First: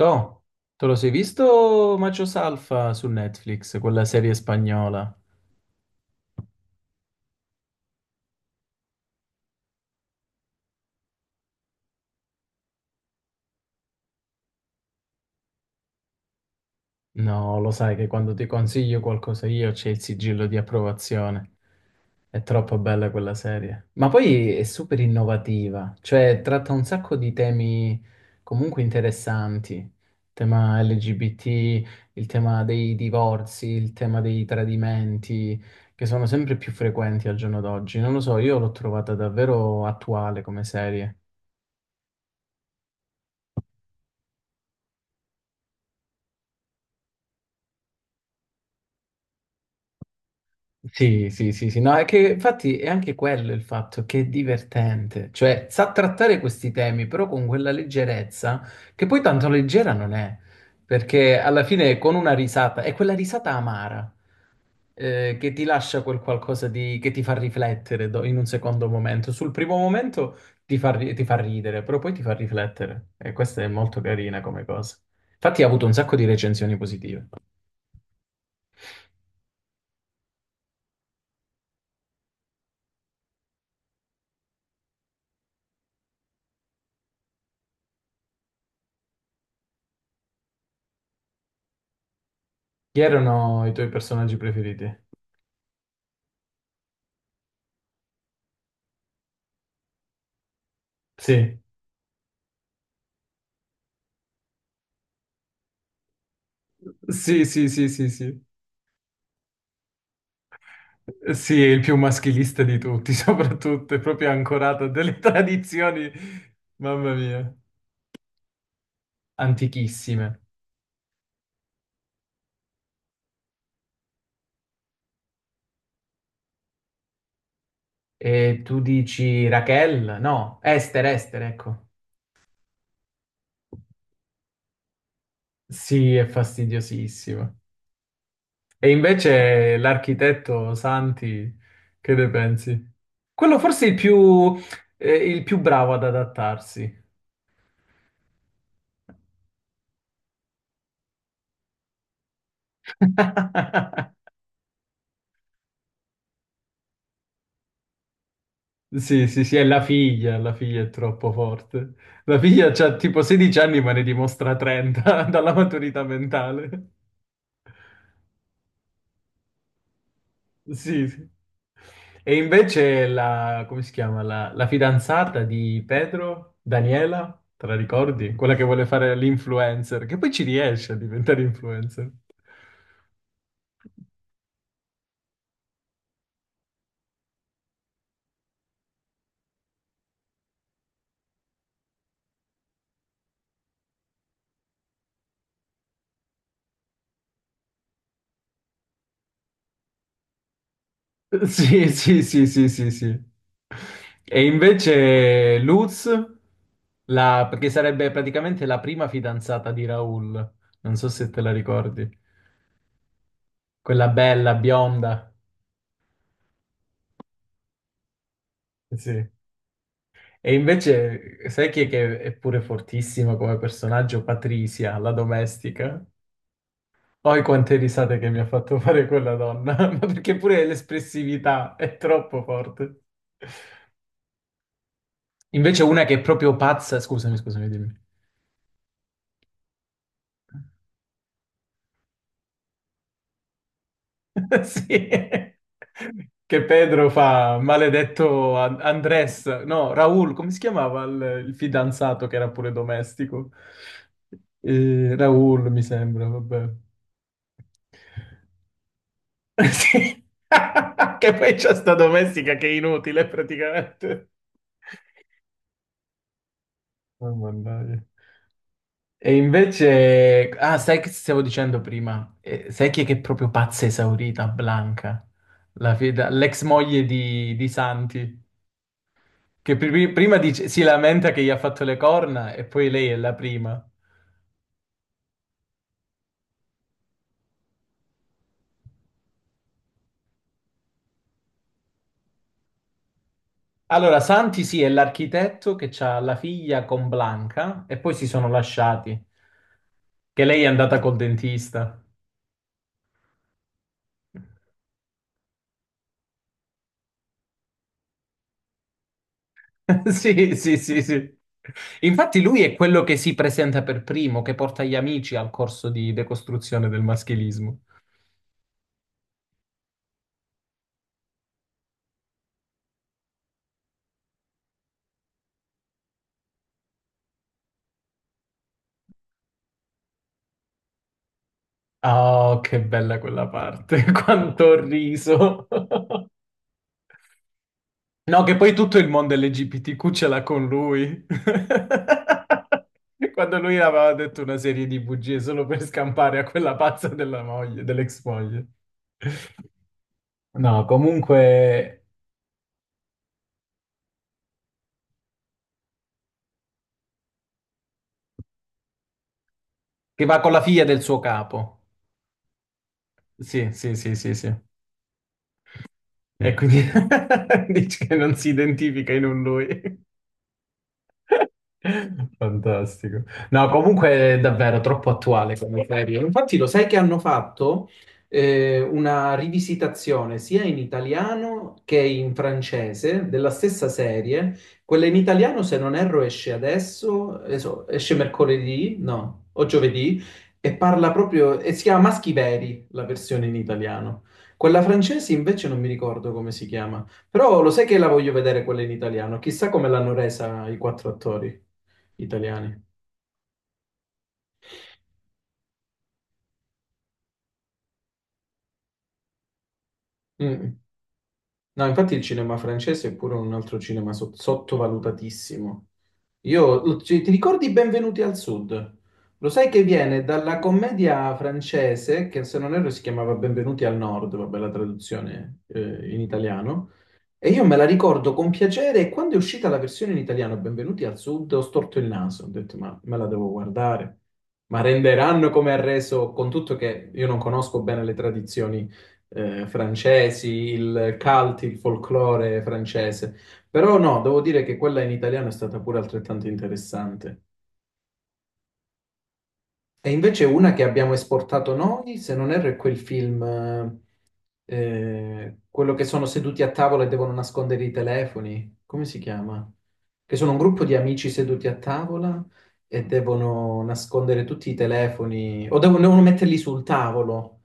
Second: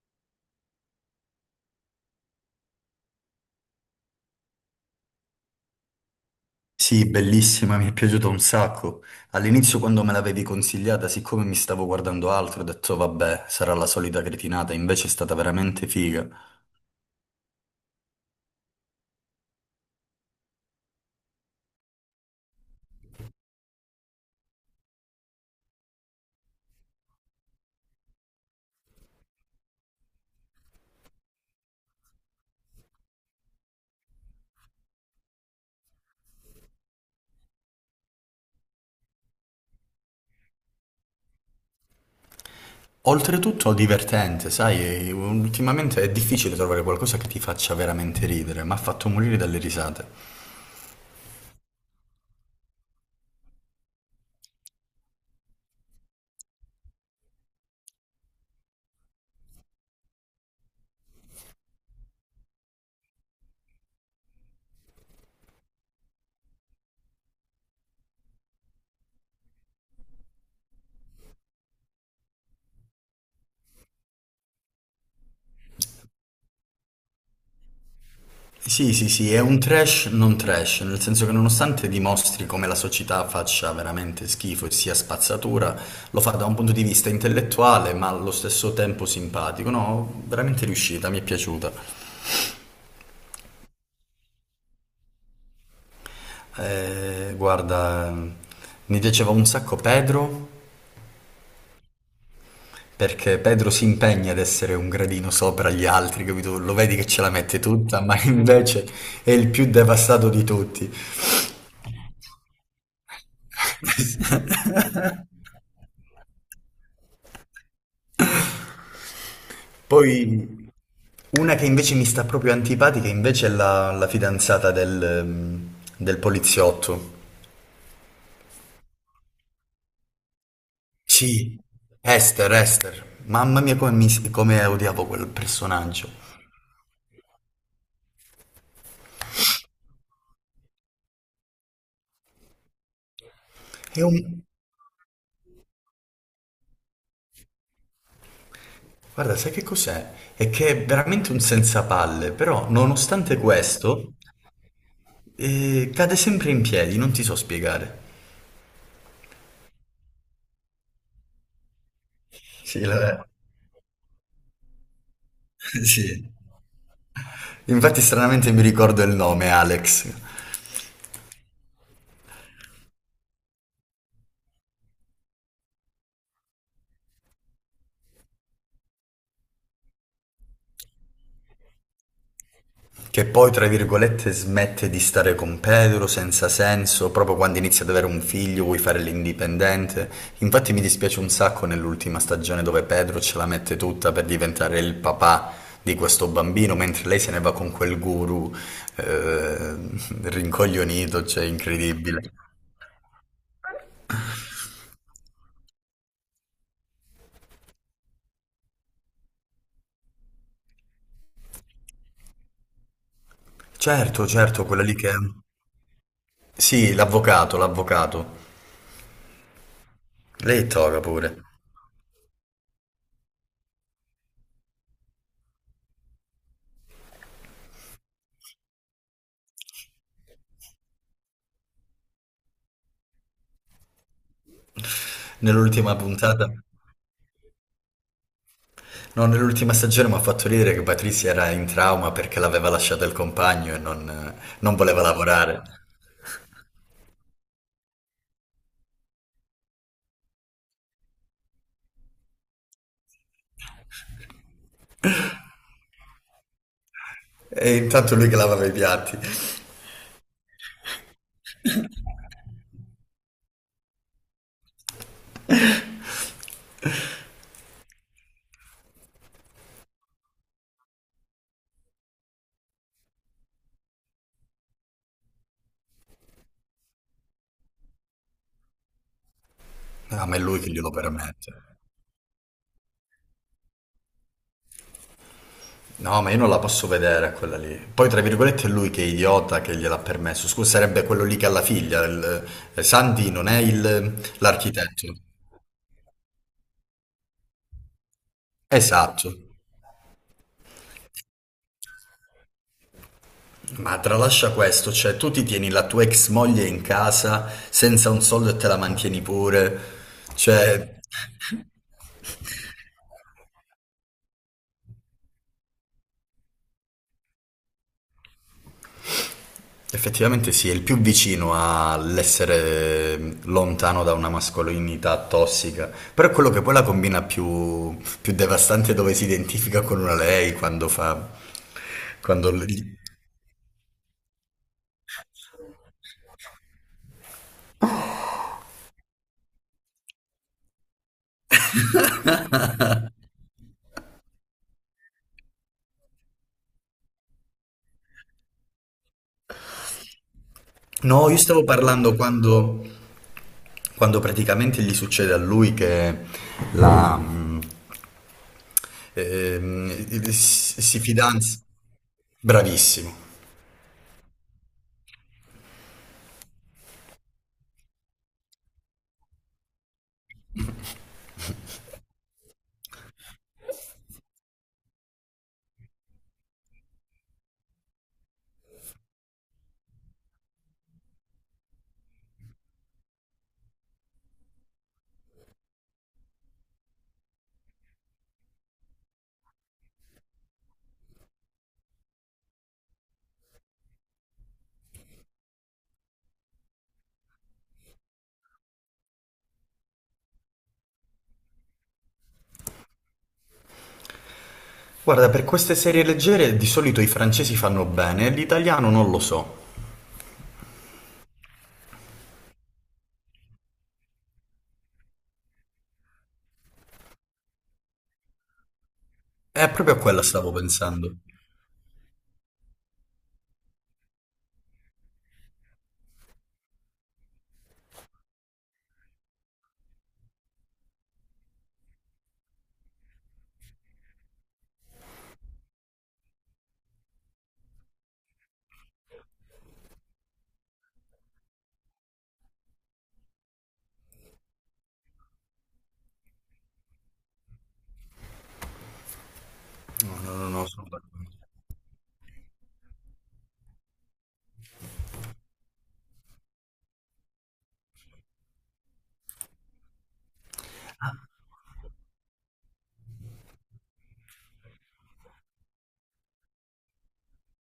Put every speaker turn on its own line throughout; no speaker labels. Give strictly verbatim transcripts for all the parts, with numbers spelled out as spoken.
Toh, te lo sei visto Machos Alfa su Netflix, quella serie spagnola?
Sì, bellissima, mi è piaciuta un sacco. All'inizio quando me l'avevi consigliata, siccome mi stavo guardando altro, ho detto vabbè, sarà la solita cretinata, invece è stata veramente figa.
No, lo sai che quando ti consiglio qualcosa io c'è il sigillo di approvazione. È troppo bella quella serie. Ma poi è super innovativa, cioè tratta un sacco di temi comunque interessanti. Il tema L G B T, il tema dei divorzi, il tema dei tradimenti, che sono sempre più frequenti al giorno d'oggi. Non lo so, io l'ho trovata davvero attuale come serie.
Oltretutto divertente, sai, ultimamente è difficile trovare qualcosa che ti faccia veramente ridere, ma ha fatto morire dalle risate.
Sì, sì, sì, sì, no, è che infatti è anche quello il fatto che è divertente, cioè sa trattare questi temi però con quella leggerezza che poi tanto leggera non è, perché alla fine con una risata, è quella risata amara eh, che ti lascia quel qualcosa di, che ti fa riflettere do- in un secondo momento, sul primo momento ti fa, ri- ti fa ridere, però poi ti fa riflettere e questa è molto carina come cosa. Infatti ha avuto un sacco di recensioni positive.
Sì, sì, sì, è un trash non trash, nel senso che nonostante dimostri come la società faccia veramente schifo e sia spazzatura, lo fa da un punto di vista intellettuale, ma allo stesso tempo simpatico. No, veramente riuscita, mi è piaciuta.
Chi erano i tuoi personaggi preferiti?
Eh, guarda, mi piaceva un sacco Pedro,
Sì.
perché Pedro si impegna ad essere un gradino sopra gli altri, capito? Lo vedi che ce la
Sì,
mette
sì, sì,
tutta,
sì,
ma
sì.
invece è il più devastato di tutti.
Sì, è il più maschilista di tutti, soprattutto, è proprio ancorato a delle tradizioni, mamma mia, antichissime.
Poi una che invece mi sta proprio antipatica invece è la, la fidanzata del, ehm, del poliziotto.
E tu dici Raquel? No, Esther, Esther,
Sì,
ecco.
Esther, Esther. Mamma mia come, mi- come odiavo quel personaggio.
Sì, è fastidiosissimo. E invece l'architetto Santi, che ne pensi? Quello forse è il
È un...
più, eh, il più bravo ad adattarsi.
Guarda, sai che cos'è? È che è veramente un senzapalle, però nonostante questo eh, cade sempre in piedi, non ti so spiegare.
Sì, sì, sì, è la figlia, la figlia è troppo forte. La figlia
Sì,
ha tipo
la-
sedici anni ma ne dimostra trenta dalla maturità
sì.
mentale.
Infatti stranamente mi ricordo il nome, Alex.
Sì, sì. E invece la, come si chiama? La, la fidanzata di Pedro, Daniela, te la ricordi? Quella che vuole fare l'influencer, che poi ci riesce a diventare influencer.
Che poi, tra virgolette, smette di stare con Pedro senza senso, proprio quando inizia ad avere un figlio, vuoi fare l'indipendente. Infatti mi dispiace un sacco nell'ultima stagione dove Pedro ce la mette tutta per diventare il papà di questo bambino, mentre lei se ne va con quel guru eh, rincoglionito, cioè
Sì, sì,
incredibile.
sì, sì, sì, sì. E invece Luz, la- perché sarebbe praticamente la prima fidanzata di Raul, non so se te la ricordi, quella
Certo,
bella,
certo, quella lì che...
bionda.
Sì, l'avvocato, l'avvocato.
Sì. E
Lei è toga pure.
invece, sai chi è che è pure fortissima come personaggio? Patricia, la domestica. Poi quante risate che mi ha fatto fare quella donna, ma perché pure l'espressività è troppo forte. Invece
Nell'ultima
una che è
puntata.
proprio pazza, scusami, scusami, dimmi.
No, nell'ultima stagione mi ha fatto ridere che Patrizia era in trauma perché l'aveva lasciata il compagno e non, non voleva
Sì.
lavorare.
Che Pedro fa maledetto An- Andrés, no, Raul, come si chiamava il, il fidanzato che era pure domestico? Eh, Raul, mi sembra, vabbè.
E intanto lui che lavava i piatti.
Sì. Che poi c'è sta domestica che è inutile praticamente. Oh, mannaggia. E invece, ah, sai che stavo dicendo prima? Eh, sai chi è che è proprio pazza esaurita, Blanca, La fida- l'ex moglie di, di Santi, che pri-
Ah,
prima
ma è lui
dice-
che
si
glielo
lamenta che gli ha
permette.
fatto le corna e poi lei è la prima.
No, ma io non la posso vedere quella lì. Poi, tra virgolette, è lui che è idiota che gliel'ha permesso. Scusa, sarebbe quello lì che ha la figlia. il- eh, Sandy non è il-
Allora, Santi sì, è
l'architetto.
l'architetto che ha la figlia con Blanca e poi si sono lasciati,
Esatto.
che lei è andata col dentista.
Ma tralascia questo, cioè tu ti tieni la tua ex moglie in casa senza un soldo e te la mantieni pure.
Sì, sì,
Cioè,
sì, sì. Infatti lui è quello che si presenta per primo, che porta gli amici al corso di decostruzione del maschilismo.
effettivamente sì, è il più vicino all'essere lontano da una mascolinità tossica, però è quello che poi la combina più, più devastante dove si identifica con una lei quando fa... quando
Oh, che
gli-
bella quella parte, quanto ho riso. No, che poi tutto il mondo L G B T Q ce l'ha con lui. Quando lui aveva detto una serie di bugie solo per scampare a quella pazza della moglie, dell'ex moglie. No,
No, io stavo
comunque,
parlando quando, quando praticamente gli succede a lui che la, mm, ehm,
che
il-
va con la
si
figlia del
si
suo
fidanza.
capo.
Bravissimo.
Sì, sì, sì, sì, sì. E quindi dici che non si identifica in un lui. Fantastico. No, comunque è davvero troppo attuale come serie. Infatti lo sai che hanno fatto eh, una rivisitazione sia in italiano che in francese della stessa serie. Quella in italiano, se non erro, esce adesso, adesso esce mercoledì, no, o giovedì, e parla proprio, e si chiama Maschi Veri, la versione in italiano. Quella francese invece non mi ricordo come si chiama. Però lo sai che la voglio vedere quella in italiano? Chissà come l'hanno resa i quattro attori italiani.
Guarda, per queste serie leggere di solito i francesi fanno bene, l'italiano non lo so.
Mm. No, infatti il cinema francese è pure un altro cinema sot- sottovalutatissimo. Io, ci- ti ricordi Benvenuti al Sud? Lo sai
È
che
proprio a
viene
quella stavo
dalla
pensando.
commedia francese, che se non erro si chiamava Benvenuti al Nord, vabbè la traduzione eh, in italiano. E io me la ricordo con piacere e quando è uscita la versione in italiano Benvenuti al Sud ho storto il naso, ho detto ma me la devo guardare, ma renderanno come ha reso, con tutto che io non conosco bene le tradizioni eh, francesi, il cult, il folklore francese, però no, devo dire che quella in italiano è stata pure altrettanto interessante. E
No, no,
invece
no, no,
una che
sono
abbiamo
d'accordo.
esportato noi, se non erro, è quel film eh, eh, quello che sono seduti a tavola e devono nascondere i telefoni, come si chiama? Che sono un gruppo di amici seduti a tavola e devono nascondere tutti i telefoni o devono, devono metterli sul tavolo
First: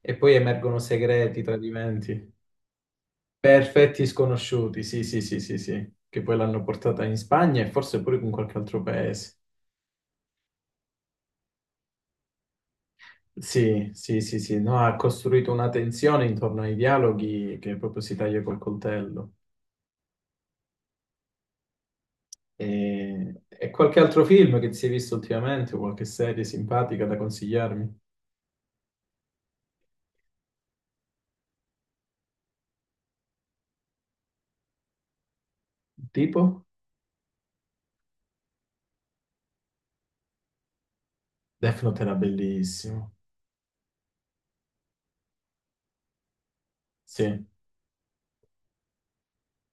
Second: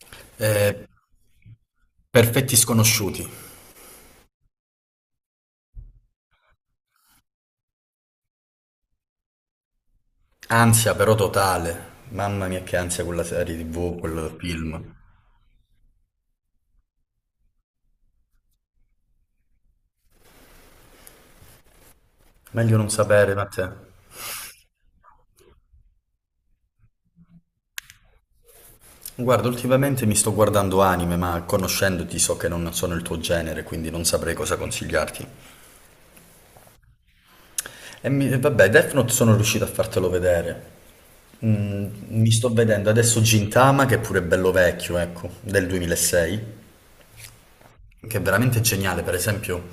e poi emergono
Eh,
segreti, tradimenti.
Perfetti sconosciuti.
Perfetti sconosciuti, sì, sì, sì, sì, sì, che poi l'hanno portata in Spagna e forse pure in qualche altro paese.
Ansia però totale. Mamma mia che ansia quella serie
Sì,
ti vu,
sì,
quel
sì, sì, no,
film.
ha costruito una tensione intorno ai dialoghi che proprio si taglia col coltello.
Meglio non
E,
sapere, ma
e
te.
qualche altro film che ti sei visto ultimamente o qualche serie simpatica da consigliarmi?
Guarda, ultimamente mi sto guardando anime, ma conoscendoti so che non sono il tuo genere, quindi non saprei cosa consigliarti.
Tipo?
E mi- e vabbè, Death Note sono riuscito a fartelo vedere.
Death
Mm,
Note era
mi sto vedendo
bellissimo.
adesso Gintama, che è pure bello vecchio, ecco, del duemilasei.
Sì,
Che è veramente geniale, per esempio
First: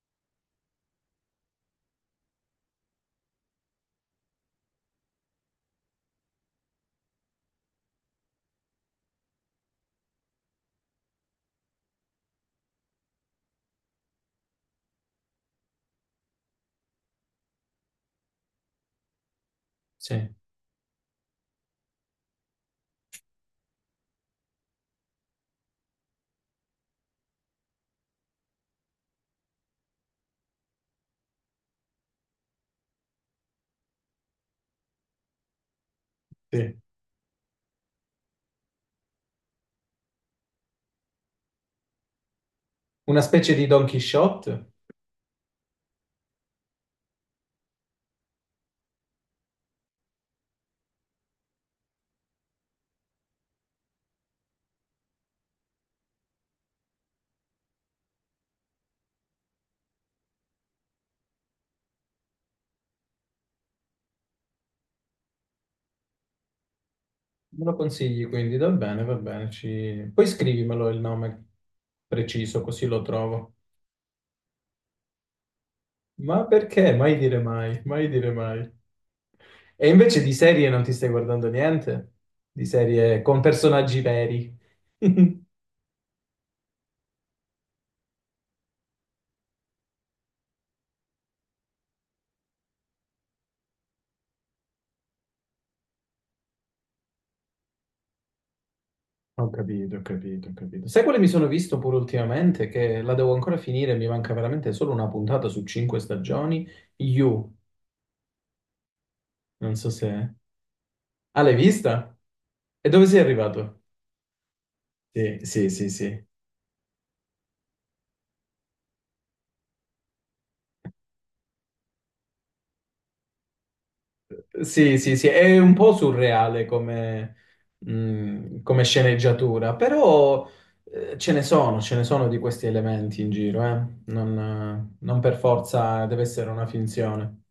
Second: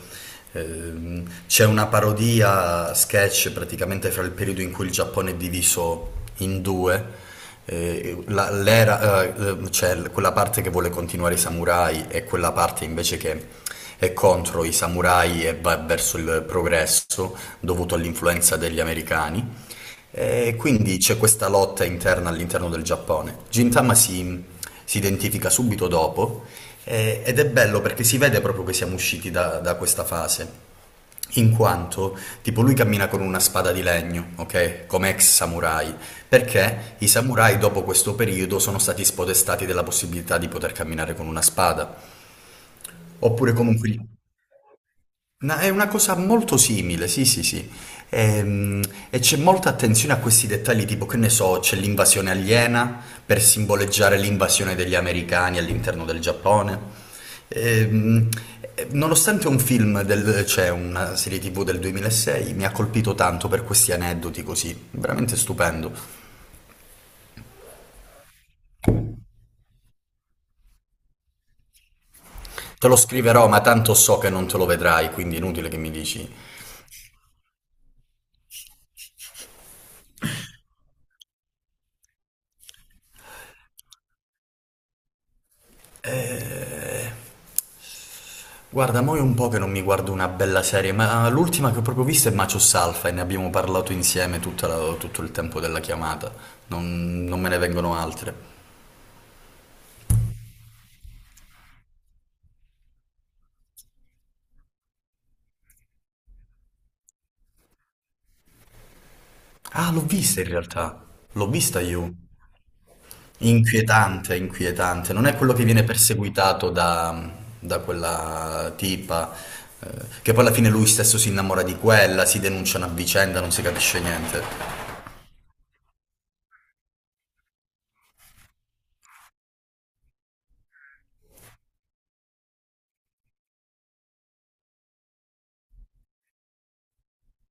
ehm, c'è una parodia sketch praticamente fra il periodo in cui il Giappone è diviso in due, eh, la- l'era, eh, eh, c'è l- quella parte che vuole continuare i samurai e quella parte invece che è contro i samurai e va verso il progresso dovuto all'influenza degli americani.
sì,
E quindi c'è questa lotta interna all'interno del Giappone. Gintama si, si identifica subito dopo eh, ed è bello perché si vede proprio che siamo usciti da, da questa fase, in quanto tipo lui cammina con una spada di legno, ok? Come ex samurai,
sì.
perché i samurai dopo questo periodo sono stati spodestati della possibilità di poter camminare con una spada,
Una
oppure
specie di Don
comunque...
Quixote?
Na- è una cosa molto simile, sì, sì, sì. Ehm, E, c'è molta attenzione a questi dettagli, tipo che ne so, c'è l'invasione aliena per simboleggiare l'invasione degli americani all'interno del Giappone. Ehm, eh, nonostante un film del, cioè una serie ti vu del duemilasei, mi ha colpito tanto per questi aneddoti così, veramente stupendo.
Me lo consigli quindi? Va bene, va bene. Ci... Poi scrivimelo il nome preciso così
Te lo
lo
scriverò,
trovo.
ma tanto so che non te lo vedrai, quindi inutile che mi dici.
Ma perché? Mai dire mai, mai dire mai. E invece di serie non ti stai guardando niente? Di serie con personaggi veri?
Eh, Guarda, mo è un po' che non mi guardo una bella serie, ma l'ultima che ho proprio vista è Macho Salfa e ne abbiamo parlato insieme tutta la- tutto il tempo della chiamata. Non, non me ne vengono altre.
Ho capito, ho capito, ho capito. Sai quale mi sono visto pure ultimamente? Che la devo ancora finire, mi manca veramente solo una puntata su cinque stagioni. You, non so
Ah, l'ho
se...
vista in realtà.
Ah,
L'ho
l'hai
vista io.
vista? E dove sei arrivato?
Inquietante, inquietante. Non è
Sì,
quello che
sì,
viene
sì, sì.
perseguitato da, da quella tipa, eh, che poi alla fine lui stesso si innamora di quella, si denunciano a vicenda, non si capisce niente.
Sì, sì, sì, è un po' surreale come, mh, come sceneggiatura, però eh, ce ne sono, ce ne sono di questi elementi in giro, eh. Non, eh, non per forza deve essere una finzione.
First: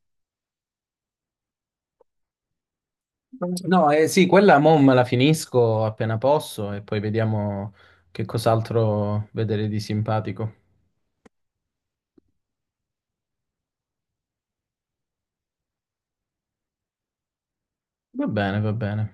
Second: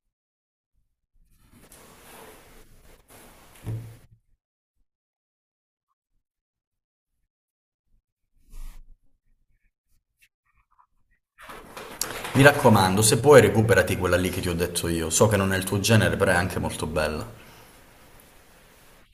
No, eh, sì, quella mo me la finisco appena posso e poi vediamo che cos'altro vedere di simpatico.
Mi raccomando, se puoi recuperati quella lì che ti ho detto io. So che non è il tuo genere, però è anche molto bella.
Va bene, va bene.